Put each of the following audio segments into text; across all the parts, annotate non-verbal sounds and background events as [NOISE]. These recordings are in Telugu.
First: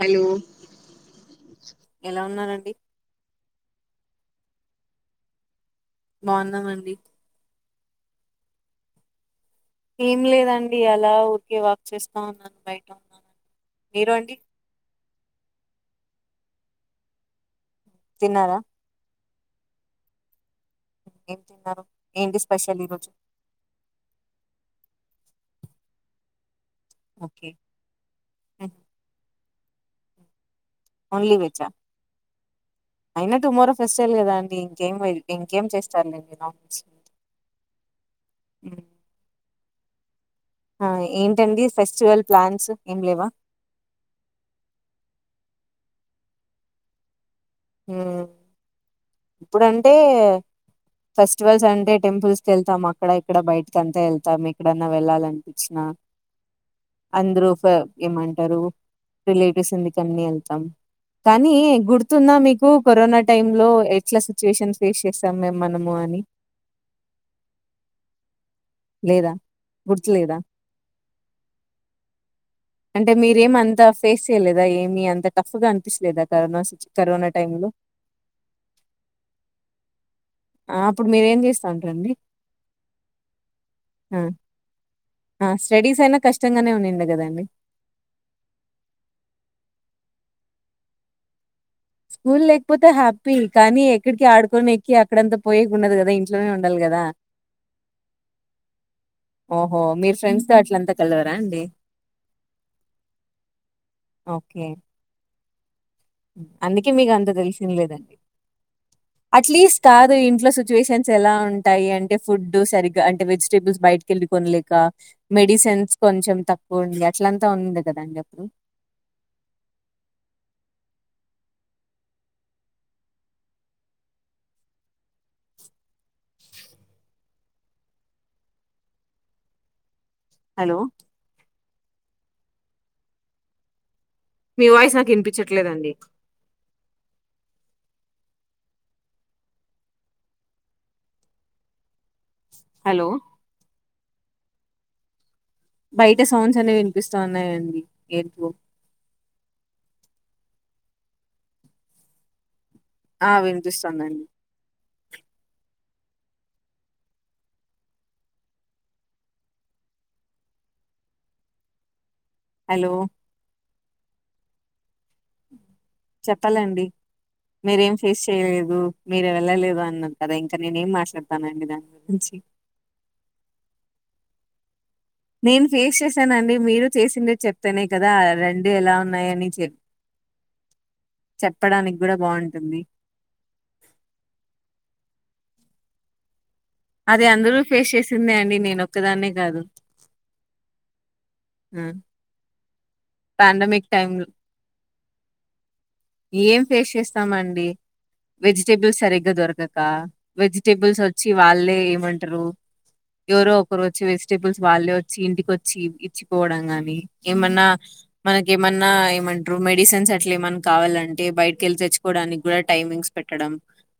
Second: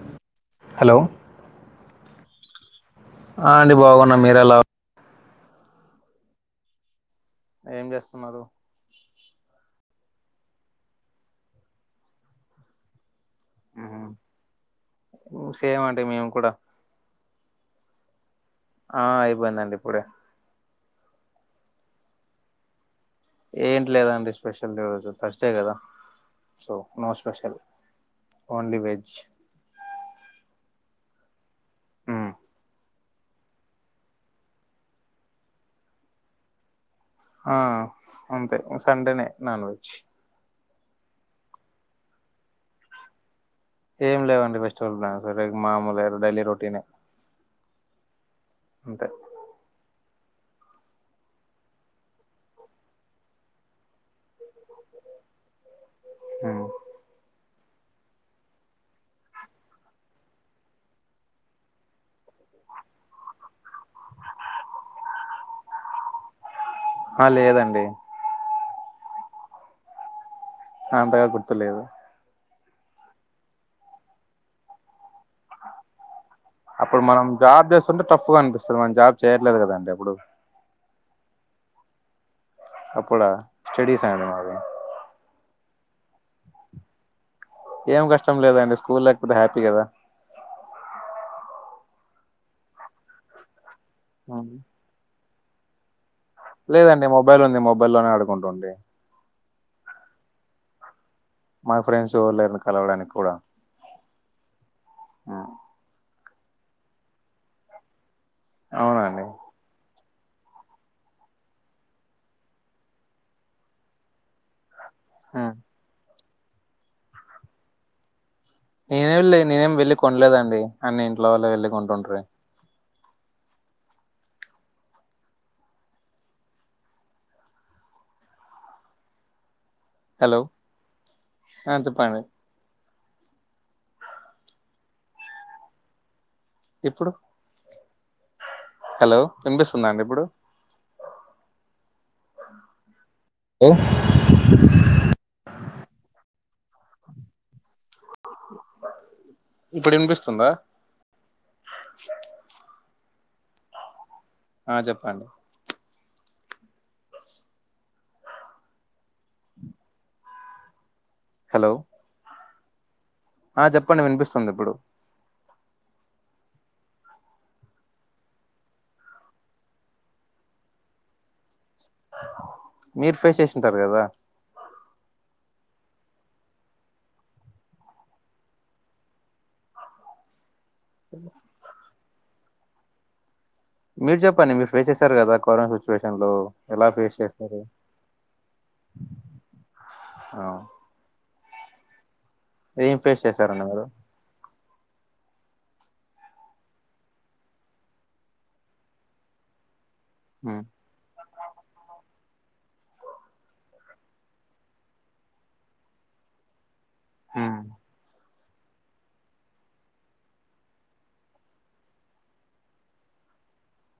హలో హలో ఎలా ఉన్నారండి ఆ అండి బాగున్న మీర ఎలా బాగున్నామండి ఏం చేస్తున్నారు ఏం లేదండి అలా ఊరికే వాక్ చేస్తా ఉన్నాను బయట ఉన్నాను హీరో అండి అంటే మేము కూడా తిన్నారా ఆ ఇయిబందండి ఇప్పుడే ఏం తిన్నారు ఏంటి స్పెషల్ ఈ రోజు ఏంటి లేదండి స్పెషల్ రోజు తచ్చా కదా so no okay special only veg only veg ఆ మ్మ్. అయినా టుమోరో ఫెస్ట్ అవ్యి కదా అండి ఇంకేం ఇంకేం చేస్తారుండి ఆ అంతే సండేనే నాన్ వెజ్ ఏంటండి ఫెస్టివల్ ప్లాన్స్ ఏం లేవా ఏం లేవండి ఫెస్టివల్ ప్లాన్ సరే మామూలు డైలీ రొటీనే హ అంతే ఇప్పుడంటే ఫెస్టివల్స్ అంటే టెంపుల్స్ క వెళ్తాం అక్కడ ఇక్కడ బయటకి అంతా వెళ్తాం ఎక్కడన్నా వెళ్ళాలనిపించినా. మ్మ్. అందరూ ఏమంటారు రిలేటివ్స్ ఎందుక వెళ్తాం కానీ గుర్తున్నా మీకు కరోనా టైంలో ఎట్లా సిచ్యువేషన్ ఫేస్ చేస్తాం మే మనము అని ఆ లేదండి లేదా గుర్తు లేదా అంతగా గుర్తులేదు అంటే మీరేమ అంత ఫేస్ చెయలేదా ఏమి అంత టఫ్ గా అనిపించలేదా కరోనా సిచ్ అప్పుడు మనం కరోనా టైమ్ లో జాబ్ చేస్తుంటే టఫ్ గా అనిపిస్తుంది మన జాబ్ చేయట్లేదు కదండి ఇప్పుడు ఆ అప్పుడు మీరేం చేస్తా ఉంటారండి అప్పుడా స్టడీస్ ఆ అయినవి మావి ఆ స్టడీస్ అయినా కష్టంగానే ఉన్నాండంది కదండి. ఏం కష్టం లేదండి స్కూల్ లేకపోతే హ్యాపీ కదా. స్కూల్ లేకపోతే హ్యాపీ కానీ ఇక్కకి ఆడకోనక్కి. ఎక్కడ అంత పోనీకి ఉండదు కదా ఇంట్లోనే ఉండాలి కదా లేదండి మొబైల్ ఉంది మొబైల్ లోనే ఆడుకుంటుండి. ఓహో మీ ఫ్రెండ్స్ త అట్లంతా. కలవరా అండి మా ఫ్రెండ్స్ ఎవరు లేరు కలవడానికి కూడా. ఓకే అందుకే మీకు అంత తెలిసింది లేదండి అవునండి అట్లీస్ట్ ఇంట్లో సిచ్యువేషన్స్ ఎలా ఉంటాయి అంటే ఫుడ్ సరిగగా అంటే వెజిటేబుల్స్ బయటకిళ్ళి కొనలేక. మెడిసిన్స్ కొంచెం తక్కువ ఉంది అట్లంతా ఉంది కదండి అప్పుడు. నేనేమిళ్ళ నేనేమి వెళ్లి కొనలేదండి అన్ని ఇంట్లో వాల్ల వెళ్ళి కొంటుంట్రి. హలో ఆ చెప్పండి మీ వాయిస్ నాకు వినిపించట్లేదండి. ఇప్పుడు హలో వినిపిస్తుందా అండి ఇప్పుడు. హలో ఓ బయట సౌండ్స్ అనేవి వినిపిస్తా ఉన్నాయండి ఎంతో ఇప్పుడు వినిపిస్తుందా ఆ వినిపిస్తానండి హ చెప్పండి హలో హలో ఆ చెప్పండి వినిపిస్తుంది ఇప్పుడు చెప్పాలండి మీరేం ఫేస్ చేయలేదు మీరే వెళ్ళలేదు అన్నరూ కదా ఇంకా నేను ఏం మాట్లాడతాన అండి దాన్ని మీర్ ఫేస్ చేసింటారు కదా నేను ఫేస్ చేశాన అండి మీరు చేసిందే చెప్తానే కదా రెండు ఎలా ఉన్నాయని చే చెప్పడానికి కూడా బాగుంటుంది మీరు చెప్పండి మీరు ఫేస్ చేసారు కదా కరోనా సిచ్యువేషన్ లో ఎలా ఫేస్ అది అందరూ చేశారు ఫేస్ చేసిందే అండి నేన ఒక్కదాన్నే కాదు. ఆ ఉ ఏం ఫేస్ చేశారండి మీరు ఏం ఫేస్ చేస్తామండి వెజిటేబుల్స్ సరిగ్గా దొరకదు హ్మ్ వెజిటేబల్స్ వచ్చి వాళ్ళే ఏమంటారు ఎవరో ఒకరు వచ్చి వెజిటేబుల్స్ వాళ్ళే వచ్చి ఇంటికి వచ్చి ఇచ్చిపోవడం గాని హ్మ్ ఏమన్నా మనక ఏమన్నా ఏమంటారు మెడిసిన్స్ అట్లే ఏమ కావాలంటే బయటకి వెళ్ళి తెచ్చుకోవడానికి కూడా టైమింగ్స్ పెట్టడం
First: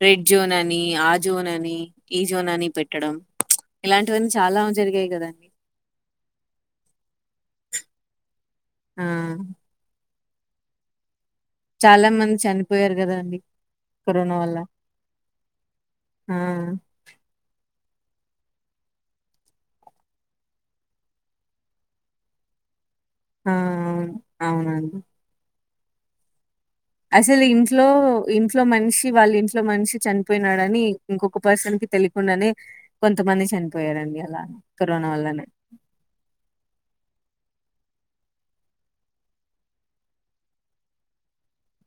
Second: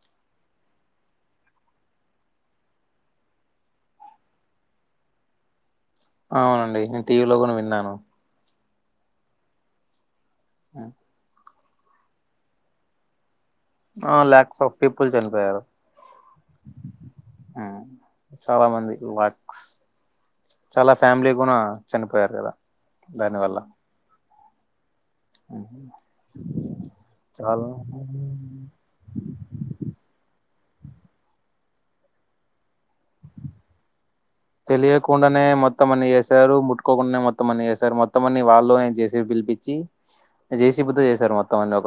రెడ్ జోన్ అని ఆ జోన్ అని ఈ జోన్ అని పెట్టడం ఇలాంటివన్నీ చాలా జరిగాయి కద అవునండి నేను టీవీ లో కూడా విన్నాను ఆ ఉ చాలా మంది చనిపోయారు కదా అండి ఆ లేక్స్ అఫ్ పీపుల్ చనిపోయారు ఆ! చాలా మంది లాక్స్ చాలా ఫ్యామిలీ కూడా చనిపోయారు కదా ఆ! దానివల్ల అవును. అవునండి [UNINTELLIGIBLE] అసలు చాలా ఇంట్లో ఇంట్లో మనిషి వాళ్ళ ఇంట్లో మనిషి చనిపోయి నడని ఇంకొక పర్సన్ కి తెలియకుండానే కొంతమంది చనిపోయారండి అలా కరోనా తెలియకుండానే వల్లనే. మొత్తం అన్ని చేసారు ముట్టుకోకుండానే మొత్తం అని చేసారు మొత్తం అన్ని వాలే జె సి బి పిలిపించి జెసీబితో చేసారు మొత్తం అని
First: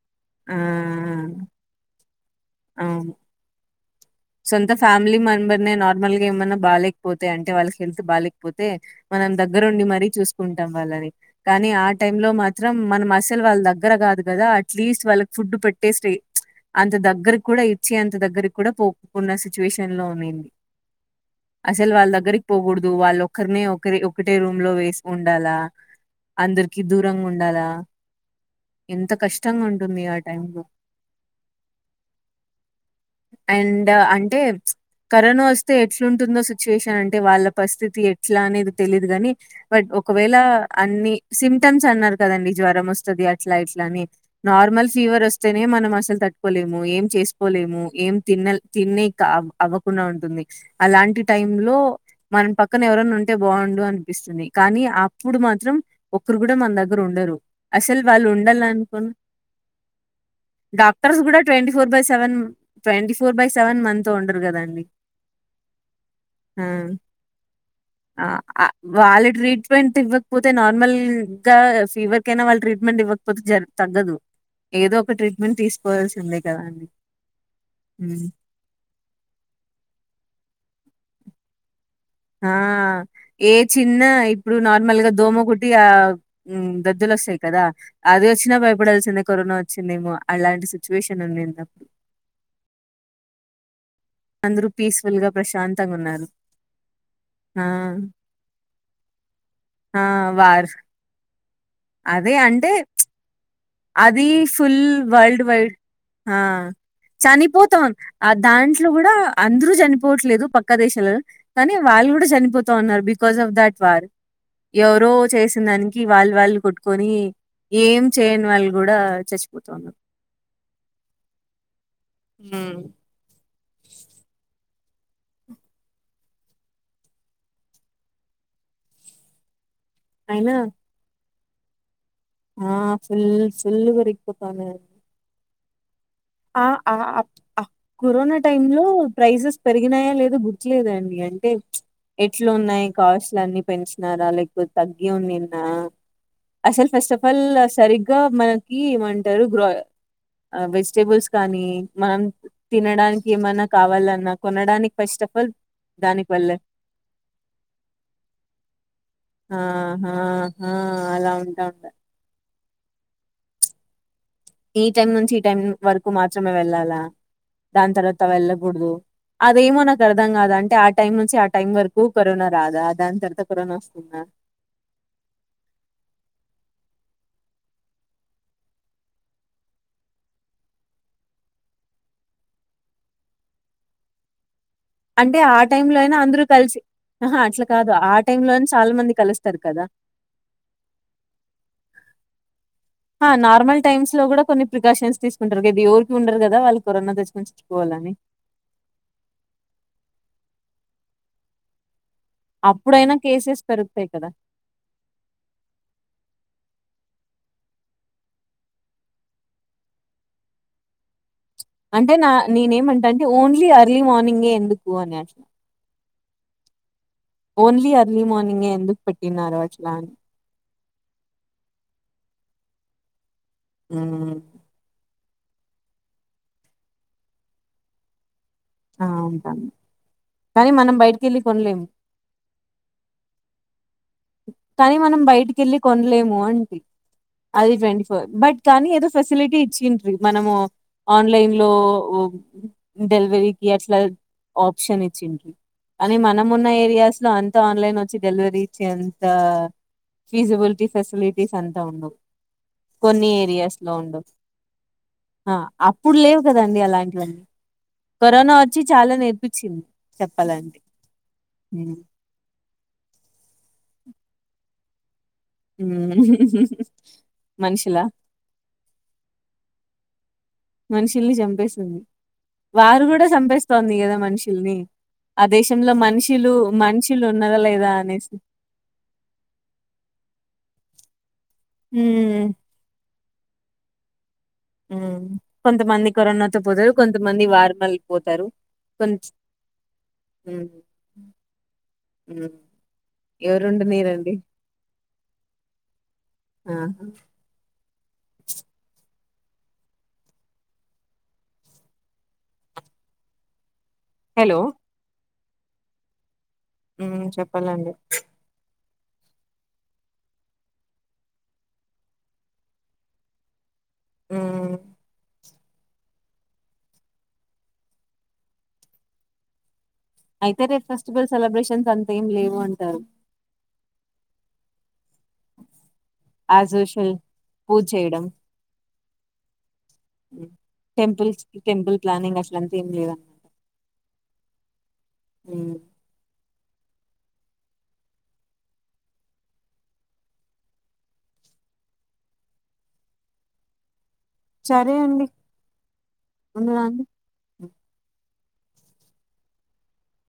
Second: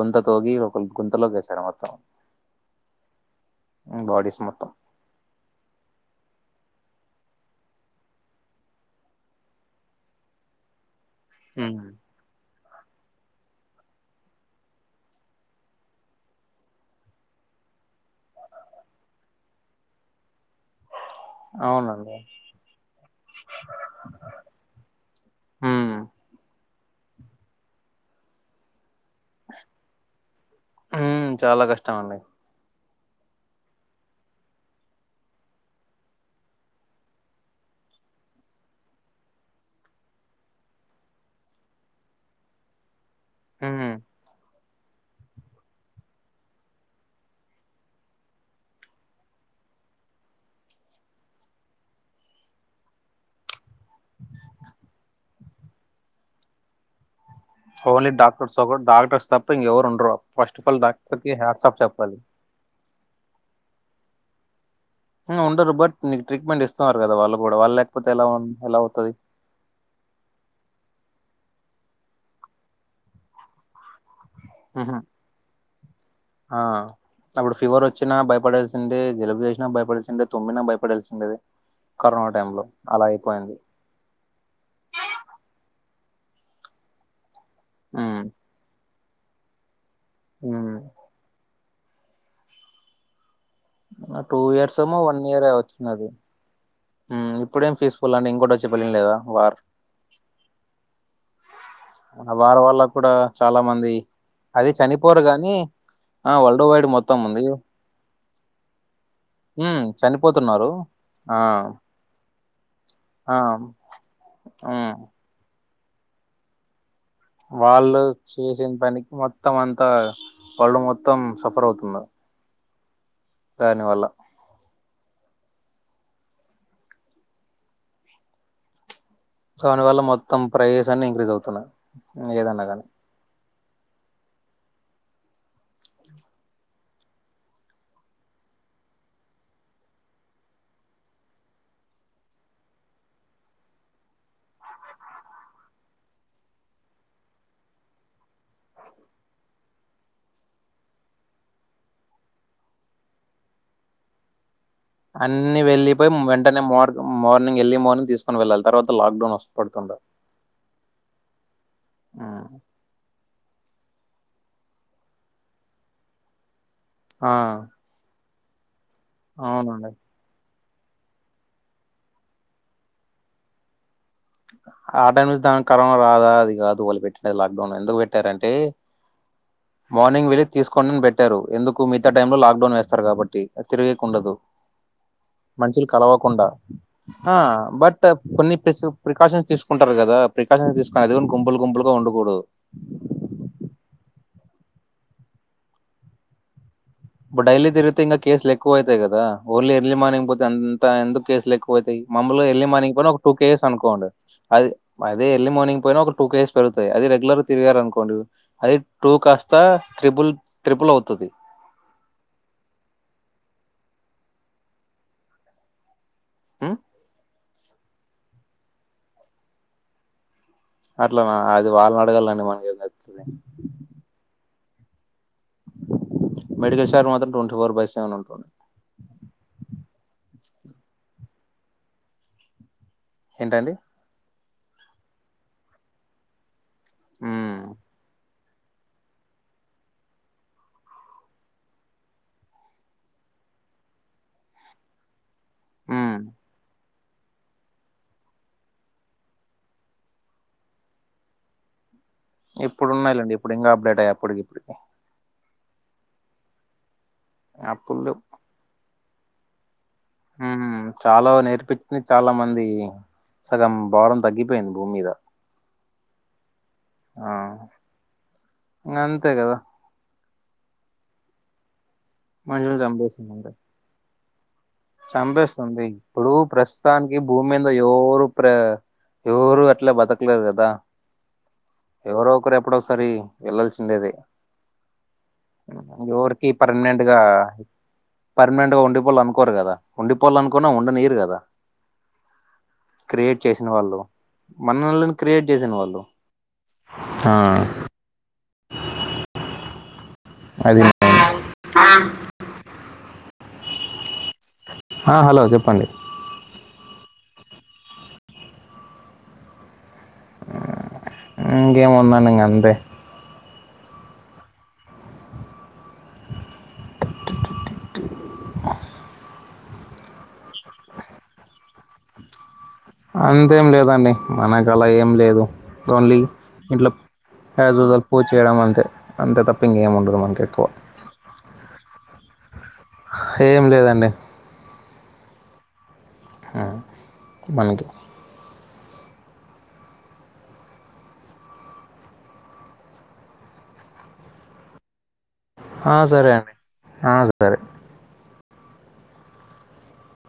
గుంత ఆ! తోవి ఒక గుంతలోకి వేశారు మొత్తం అవును బాడీస్ సొంత మొత్తం ఫ్యామిలీ మంబర్నే నార్మల్ గా ఏమనా బాలే కపోతే అంటే వాళ్ళకి హెల్త్ బాలేకపోతే మనం దగ్గరుండి మరీ చూసుకుంటాం వాళ్ళని కానీ ఉమ్. ఆ టైమ్ లో మా మాత్రం మనం అసలు వాళ్ళ దగ్గర కాదు కదా అట్లీస్ట్ వాళ్ళకి ఫుడ్ పెట్టేసి అంత దగ్గరకి కూడా ఇచ్చి అంత దగ్గరకి కూడా పో ఉన్న సిచ్యువేషన్ లో ఉనింది అసలు వాళ్ళ అవునండి దగ్గరికి పోకూడదు వాళ్ళ ఒకక్కరినే ఒకరి ఒకటే రూమ్ లో వేసి ఉండాలా ఉమ్. అందరు కి దూరంగా ఉండాలా ఎంత కష్టంగా ఉంటుంది ఆ టైమ్ లో ఉమ్, చాలా కష్టం అండి అండ్ అంటే కరోనా వస్తే ఎట్లుంటుందో సిచ్యువేషన్ అంటే వాళ్ళ పరిస్థితి ఎట్లా అనేది తెలీదు కాని బట్ ఒకవేళ అన్ని సిమ్టమ్స్ అన్నారు కదండి జ్వరం వ వస్తుంది అట్లా ఉమ్. ఇట్లానే నార్మల్ ఫీవర్ వస్తేనే మనం అసలు తట్టుకోలేము ఏం చేసుకోలేము ఏం తిన్న తిన్నే అవ్వకుండా ఉంటుంది అలాంటి టైమ్ లో మనం పక్కన ఎవరన్నా ఉంటే బాగుండు అనిపిస్తుంది కానీ అప్పుడు మాత్రం ఒకరు కూడా మన దగ్గర ఉండరు అసలు ఓన్లీ వాళ్ళు డాక్టర్స్ ఒక ఉండాలనుకున్న డాక్టర్స్ తప్ప ఇంకెవరు ఉండరు ఫస్ట్ ఆఫ్ ఆల్ డాక్టర్స్ కూడా డాక్టర్ ట్వంటీ హస్ఫ ఫోర్ బై చెప్పాలి seven twenty four by seven month త ఉండరు కదండి ఆ ఉండరు బట్ నీకు ఆ ట్రీట్మెంట్ ఇస్తున్నారు కదా వాళ్ళు కూడా వాళ్ళు లేకపోతే ఆ ఎలా ఆ, ఎలా అవుతదీ వాళ్ళ ఇంకా ఫీవర్ కైనా వాళ్ళ ట్రట్మెంట్ ఇవ్వకపోతే జర తగ్గదు ఏదో ఉహు ఒక ట్రీట్మెంట్ తీసు ఆ అప్పుడు ఫీవర్ వచ్చినా భయపడేల్ జలాబ్ చేసిన భయపడాల్సిందే తుమ్మిన భయపడల్సిండే ఆ ఏ చిన్న ఇప్పుడు నార్మల్గా దోమ కుటి ఆ ఉ దద్దులోస్తాయి కదా ఉమ్ అది వచ్చినా భయపడల్ కరోనా వచిందమో అలాంటి ఉమ్ సిచ్యువేషన్ ఉందిందు టూ అందరూ ఇయర్స్ ఏమో పీస్ఫుల్ వన్ గా ఇయర్ ప్రశాంతంగా వచ్చిందది ఉన్నారు ఆ ఇప్పుడేం పీస్ఫుల్ అండి ఇంకోటి వచ్చే పళ్లిం లేదా వారు ఆ వార్ అదే వార్ అంటే వాళ్ళ కూడా చాలా మంది అది ఫుల్ చనిపోరు వరల్డ్ గాని వైడ్ ఆ వరల్డ్ వైడ్ మొత్తం ఉంది చనిపోతా దాంట్లో కూడా అందరూ హ్మ్. చనిపోవట్లేదు చనిపోతున్నారు. పక్క దేశాల ఆ! కానీ వాళ్ళు కూడా చనిపోతా ఉన్నారు ఆ! బికాస్ ఆఫ్ దట్ వార్ హ్మ్. ఎవరో చే దానికి వాళ్ళ వాళ్ళు కొట్ కొని వాళ్ళు ఏం చేయండి చేసిన పనికి మొత్తం అంతా వరల్డ్ మొత్తం సఫర్ అవుతుంది హ్మ్ దాని వల్ల దానివల్ల మొత్తం అయినా ప్రైస్ అన్ని ఇంక్రీస్ అవుతంది తున్నా ఆ ఫుల్ ఫుల్ పెరిగిపోతానాయి ఆన్ కరోనా టైమ్ లో ప్రైసెస్ పెరిగినాయా లేదో గుర్తులేదండి అంటే ఎట్లు ఉన్నాయి కాస్ట్లు అన్ని పెంచినారా లేకు తగ్గి ఉ నిన్న అసలు ఫస్ట్ ఆఫ్ ఆల్ సరిగ్గా మనకి ఏమంటారు ఆ గ్రో వెజ్ బుల్స్ కానీ మనం తినడానికి ఏమన్నా కావాలన్నా కొనడానికి ఫస్ట్ ఆఫ్ ఆల్ అన్ని వెళ్లిపోయి దానికి వల్లే వెంటనే మార్ మార్నింగ్ వెళ్ళి మార్నింగ్ తీసుకొని వెళ్ళాలి తర్వాత లాక్డౌన్ ఆ వష్టపడుతుండ ఆ ఆ అలా ఉంటా ఉండ ఈ టైమ్ నుంచి ఈ టైం వరకు మాత్రమే వెళ్ళాల్ లా ఆ! దాని త తవ ఎలా కుడదు అదేమో అవునండి. నాకు అర్దం గాదు అంట అంటే ఆ టైం నుంచి ఆ టైం వరకు కరోనా రాదా దాని తర్వాత కరోనా వస్తుందా ఆ టైం ను దానికి కరోనా రాదా అది కాదు వాళ్ళు పెట్టిన లాక్డౌన్ ఎందుకు పెట్టారంటే మార్నింగ్ వెళ్ళి తీసుకోనిడిని పెట్టారు ఎందుకు మిగతా టై లో లాక్డౌన్ వేస్తారు కాబట్టి తిరగకు ఉండదు అంటే ఆ టైమ్ లో అయినా అందరు కలిసి ఆ ఆఆ అట్లా కాదు బట్ ఆ టైం లో కొన్ని చాలా మంది ప్రికాషన్స్ తీసుకుంటారు కదా ప్రికాషన్ తీసుకుని అదిగని గుంపులు గుంపులుగా ఉండకూడదు నార్మల్ టైమ్స్ లో కూడా కొన్ని ప్రికాషన్స్ తీసుకుంటారు కదది ఎవరికి ఉండరు కదా వాళ్ళకి బట్ డైలీ తిరిగితే ఇంగా కేస్లు ఎక్కువ్ అయితై కదా ఓన్లీ ఎర్లీ మార్నింగ్ పొతే అన్ తా ఎందుక్ కేసులు ఎక్కువ్ అయితై మమ్ముల్లే ఎర్లీ మార్నింగ్ పోయిన అప్పుడైనా ఒక టూ కేసెస్ కేస్ పెరుగుతాయి అనుకోండి కదా అది అదే ఎర్లీ మార్నింగ్ పోయినా ఒక టూ కేస్ పెరుగ్తై అది రెగ్యులర్గ్ తిరిగారు అనుకోండి అది టూ కాస్త త్రిబుల్ త్రిపుల్ అవుతది అంటే నా నీన్ ఏమంట అంటే ఓన్లీ అర్లీ మార్నింగే ఎందుకు అని అట్ల్ ఆ ఓన్లీ అర్ర్లీ మార్నింగే ఎందుక్ పెట్టినారు అట్ల అని అట్లనా అది వాళ్న్ అడగల్లా అండి మనకు ఏమ్ తెలుస్తుందండి ఊ మెడికల్ స్టార్ మాత్రం టొన్టీ ఫోర్ బై సెవెన్ ఉంటుంది ఆ ఉంటాను కనీ మనం బైటికి ఎళ్ళి కొన్లేము ఏంటండి కానీ మనం బైటికి ఎళ్ళి కొన్లేము అంటి ఉం. అది టెవ్న్టి ఫోర్ బట్ కానీ ఏదో ఫెసిలిటీ ఇచ్చిండ్రి మనము ఆన్లైన్ లో ఓ డెల్వెరీకి అట్ల ఆప్షన్ ఇచ్చిండ్రి ఉం. అని మన మొన్న ఏరియాస్ ట్ల అంత ఆన్లైన్ వొచ్చి డెల్వరీ చెన్ తా ఫీజిబుల్టీ ఫెసిలిటిస్ అంతా ఉండవ్ ఇప్పుడు ఉన్నయి లెండి ఇప్పుడు ఇంగా అబ్డేట్ అయి అప్పుడికి ఇప్పుడికి ఆ అప్పుడ్ లేవు కదా అండి అలాంట్ అప్పుడు కరోనా వచ్చి చాలా నేర్పిచింది ఊ హు చాలో నేర్పిచ్న్ది చాలా మంది సగం భారం తగ్గిపేంది భూమ్ మీద ఉమ్ ఆ ఇంగ అంతే కదా మనుషుల్ని చంపేస్తుంది వార్ గుడా చంపెస్తోంది కదా మన్ష్ చంపెస్తుంది ఇప్పుడు ప్రస్తుతానికి మనుషులు భూమ్ ఉన్నరా మింద లేదా ఎవ్వరు అనేసి. ప్ర ఎవ్రు అట్ల బతక్లేరు కదా ఎవరో హ్మ్. ఒకరు ఎప్పుడొసరీ వెళ్లల్సిండేదే ఊ కొంతమంది కరోనాతో పోతారు పర్మనెంట్‌గా, కొంతమంది వార్మల్ పోతారు కొంత్ ఉండిపోళ్ళ అనుకున్నా ఉండనీరు కదా హ్మ్. క్రియేట్ చేసిన వాళ్ళు ఎవరుండనీయరండి. మన్నోళ్లని క్రియేట్ చేసిన వాళ్ళు ఆ! హా అదీ హెలో అ హలో చెప్పండి ఊ చప్పల్ అండి ఇంకేం ఉందని ఇంక అంతే ఉమ్ టు టూ టు ఆ అయితే రేప్ ఫెస్టివల్ సెలబ్రేషన్స్ అంత ఏం లేవు అం అంతేం లేదండి మనకు అలా ఏం లేదు ఓన్లీ యాజ్ ఇంట్లో యూజువల్ యాజ్ పూజ యూజువాల్ చేయడం. పూజచేయడం అంతే అంతే తప్ప ఇంగేం ఉండదు మనకి హ్మ్. ఎక్కువ టెంపుల్స్‌కి టెంపుల్ ప్లానింగ్ అట్లంతా ఏం లేదండి ఉమ్ ఆ మనకి సరే అండి ఆ సరే అండి ఉండనా అండి? ఆ హ్మ్. సరే